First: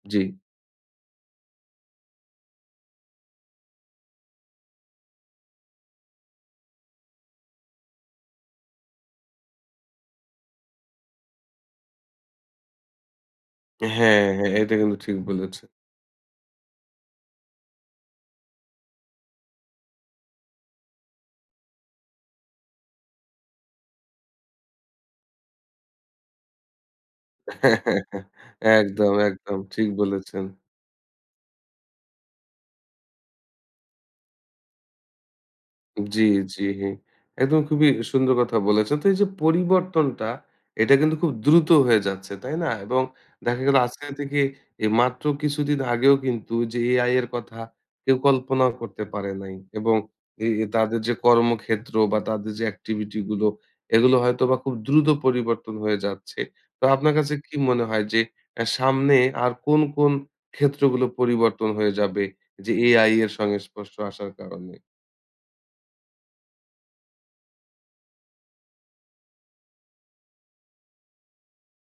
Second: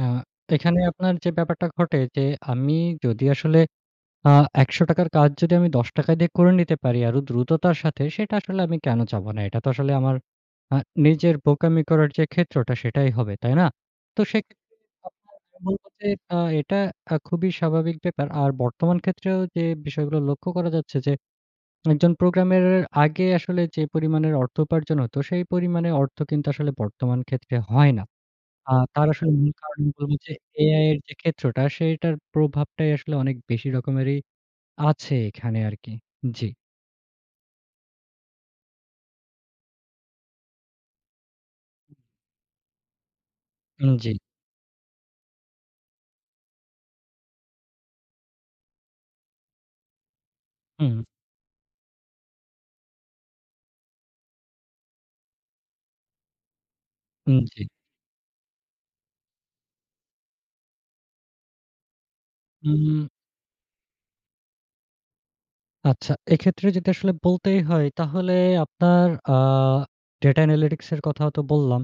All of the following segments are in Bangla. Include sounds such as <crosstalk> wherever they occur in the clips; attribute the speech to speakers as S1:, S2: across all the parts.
S1: আ
S2: জ্বি।
S1: এখানে আপনার যে, ব্যাপারটা ঘটে যে, আমি যদি আসলে, আ ৳১০০ র কাজ যদি আমি ৳১০ দিয়ে করে নিতে পারি আরও দ্রুততার সাথে সেটা আসলে আমি কেন চাবো না? এটা তো আসলে আমার আ নিজের বোকামি করার যে, ক্ষেত্রটা, সেটাই হবে। তাই না? তো
S2: হ্যাঁ, হ্যাঁ,
S1: সেক্ষেত্রে
S2: এটা কিন্তু ঠিক
S1: আমি
S2: বলেছে।
S1: <unintelligible> বলবো যে, এ্যাঁ এটা খুবই স্বাভাবিক ব্যাপার। আর বর্তমান ক্ষেত্রেও যে, বিষয়গুলো লক্ষ্য করা যাচ্ছে যে, একজন প্রোগ্রামের আগে আসলে যে, পরিমাণের অর্থ উপার্জন হতো সেই পরিমাণে অর্থ কিন্তু আসলে বর্তমান ক্ষেত্রে হয় না।
S2: <chuckles>
S1: আ তার
S2: একদম,
S1: আসলে মূল
S2: একদম।
S1: কারণ
S2: ঠিক
S1: হচ্ছে
S2: বলেছেন।
S1: এআই এর যে, ক্ষেত্রটা সেটার প্রভাবটাই আসলে অনেক বেশি রকমেরই আছে এখানে আরকি।
S2: জ্বী,
S1: জ্বি।
S2: জ্বী। একদম খুবই সি সুন্দর কথা বলেছেন। তো এইযে পরিবর্তনটা, এটা কিন্তু খুব দ্রুত হয়ে যাচ্ছে, তাই না? এবং দেখা গেল
S1: উম
S2: আজকাল
S1: জ্বি।
S2: থেকে মাত্র কিছুদিন আগেও কিন্তু যে, এআই এর কথা কেউ কল্পনাও করতে পারে নাই। এবং এ তাদের
S1: হুম।
S2: যে, কর্মক্ষেত্র বা তাদের যে, activity গুলো, এগুলো হয়তোবা খুব দ্রুত পরিবর্তন হয়ে যাচ্ছে। তো আপনার কাছে
S1: হুম,
S2: কি
S1: জ্বী।
S2: মনে হয় যে, এ্যাঁ সামনে আর কোন, কোন ক্ষেত্রগুলো পরিবর্তন হয়ে যাবে।
S1: হু,
S2: যে,
S1: হম।
S2: এআই এর সঙ্গে সংস্পর্শ আসার কারণে?
S1: আচ্ছা এক্ষেত্রে যদি আসলে বলতেই হয় তাহলে আপনার আ data analytics এর কথাও তো বললাম।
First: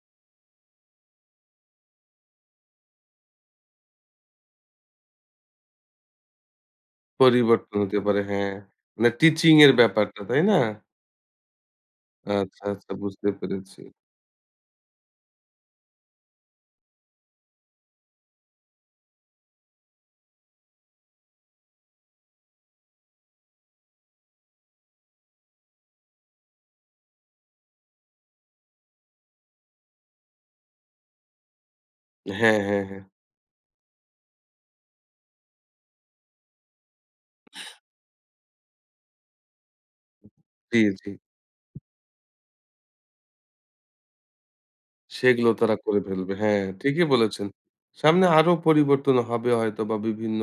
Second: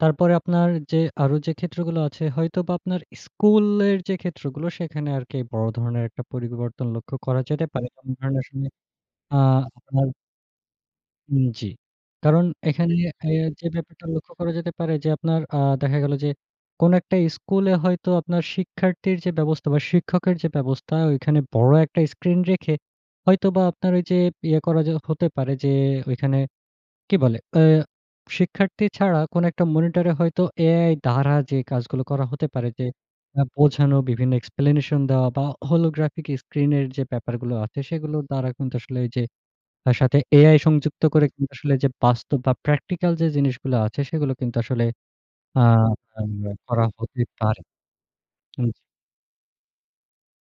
S1: তারপরে আপনার যে, আরো যে, ক্ষেত্রগুলো আছে হয়তোবা আপনার স্কুলের যে, ক্ষেত্রগুলো সেখানে আরকি বড় ধরনের একটা পরিবর্তন লক্ষ্য করা যেতে
S2: পরিবর্তন
S1: পারে।
S2: হতে
S1: সব
S2: পারে,
S1: ধরনের
S2: হ্যাঁ।
S1: আসলে
S2: মানে
S1: আ
S2: teaching এর ব্যাপারটা, তাই না?
S1: উম জ্বী। কারণ
S2: আচ্ছা, আচ্ছা,
S1: এখানে
S2: বুঝতে
S1: এ্যাঁ যে,
S2: পেরেছি।
S1: ব্যাপারটা লক্ষ্য করা যেতে পারে যে, আপনার আ দেখা গেল যে, কোন একটা স্কুলে হয়তো আপনার শিক্ষার্থীর যে, ব্যবস্থা বা, শিক্ষকের যে, ব্যবস্থা ঐখানে বড় একটা স্ক্রিন রেখে, হয়তোবা আপনার ওইযে ইয়ে করা যে হতে পারে যে, ঐখানে কি বলে? এ্যাঁ শিক্ষার্থী ছাড়া কোন একটা মনিটরে হয়তো এআই দ্বারা যে, কাজগুলো করা হতে
S2: হ্যাঁ,
S1: পারে
S2: হ্যাঁ,
S1: যে,
S2: হ্যাঁ।
S1: এ্যাঁ বোঝানো বিভিন্ন explanation দেওয়া বা, holographic screen এর যে, ব্যাপার গুলো আছে, সেগুলোর দ্বারা কিন্তু আসলে ঐযে তার সাথে এআই
S2: জ্বী,
S1: সংযুক্ত
S2: জ্বী।
S1: করে কিন্তু আসলে ওইযে বাস্তব বা, practical যে, জিনিসগুলো আছে, সেগুলো কিন্তু আসলে
S2: সেগুলো
S1: আ
S2: তারা করে
S1: আম
S2: ফেলবে। হ্যাঁ,
S1: করা
S2: ঠিকই
S1: হতে
S2: বলেছেন।
S1: পারে।
S2: সামনে আরো
S1: হুম, জি।
S2: পরিবর্তন হবে হয়তোবা বিভিন্ন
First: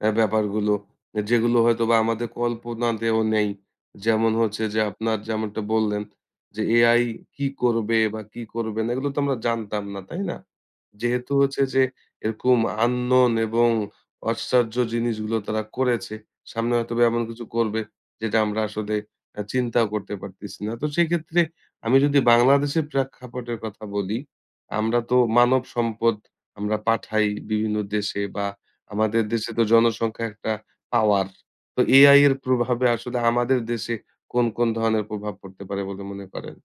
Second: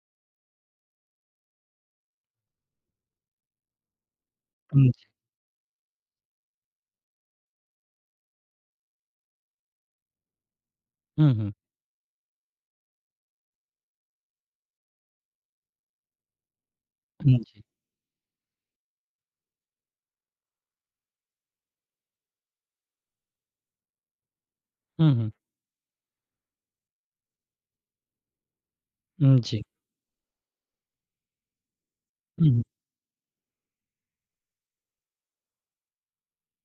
S2: এ্যাঁ ব্যাপারগুলো, আ যেগুলো হয়তোবা আমাদের কল্পনাতেও নেই। যেমন হচ্ছে যে,
S1: হুম।
S2: আপনার যেমনটা বললেন যে, এআই কি করবে বা কি করবে না, এগুলো তো আমরা জানতাম না, তাই না?
S1: হুম,
S2: যেহেতু
S1: হুম।
S2: হচ্ছে যে, এরকম unknown এবং আশ্চর্য জিনিসগুলো তারা করেছে। সামনে হয়তো এমন
S1: হুম,
S2: কিছু
S1: জ্বী।
S2: করবে, যেটা আমরা আসলে এ্যাঁ চিন্তাও করতে পারতেছি না। তো সেক্ষেত্রে আমি যদি বাংলাদেশে প্রেক্ষাপটের কথা বলি, আমরা
S1: হুম,
S2: তো
S1: হুম।
S2: মানব সম্পদ আমরা পাঠাই বিভিন্ন দেশে বা আমাদের
S1: উম
S2: দেশে
S1: জ্বি।
S2: তো জনসংখ্যা একটা পাওয়ার, তো এআই এর
S1: উহুম
S2: প্রভাবে আসলে আমাদের দেশে কোন, কোন ধরনের প্রভাব পড়তে পারে বলে মনে করেন?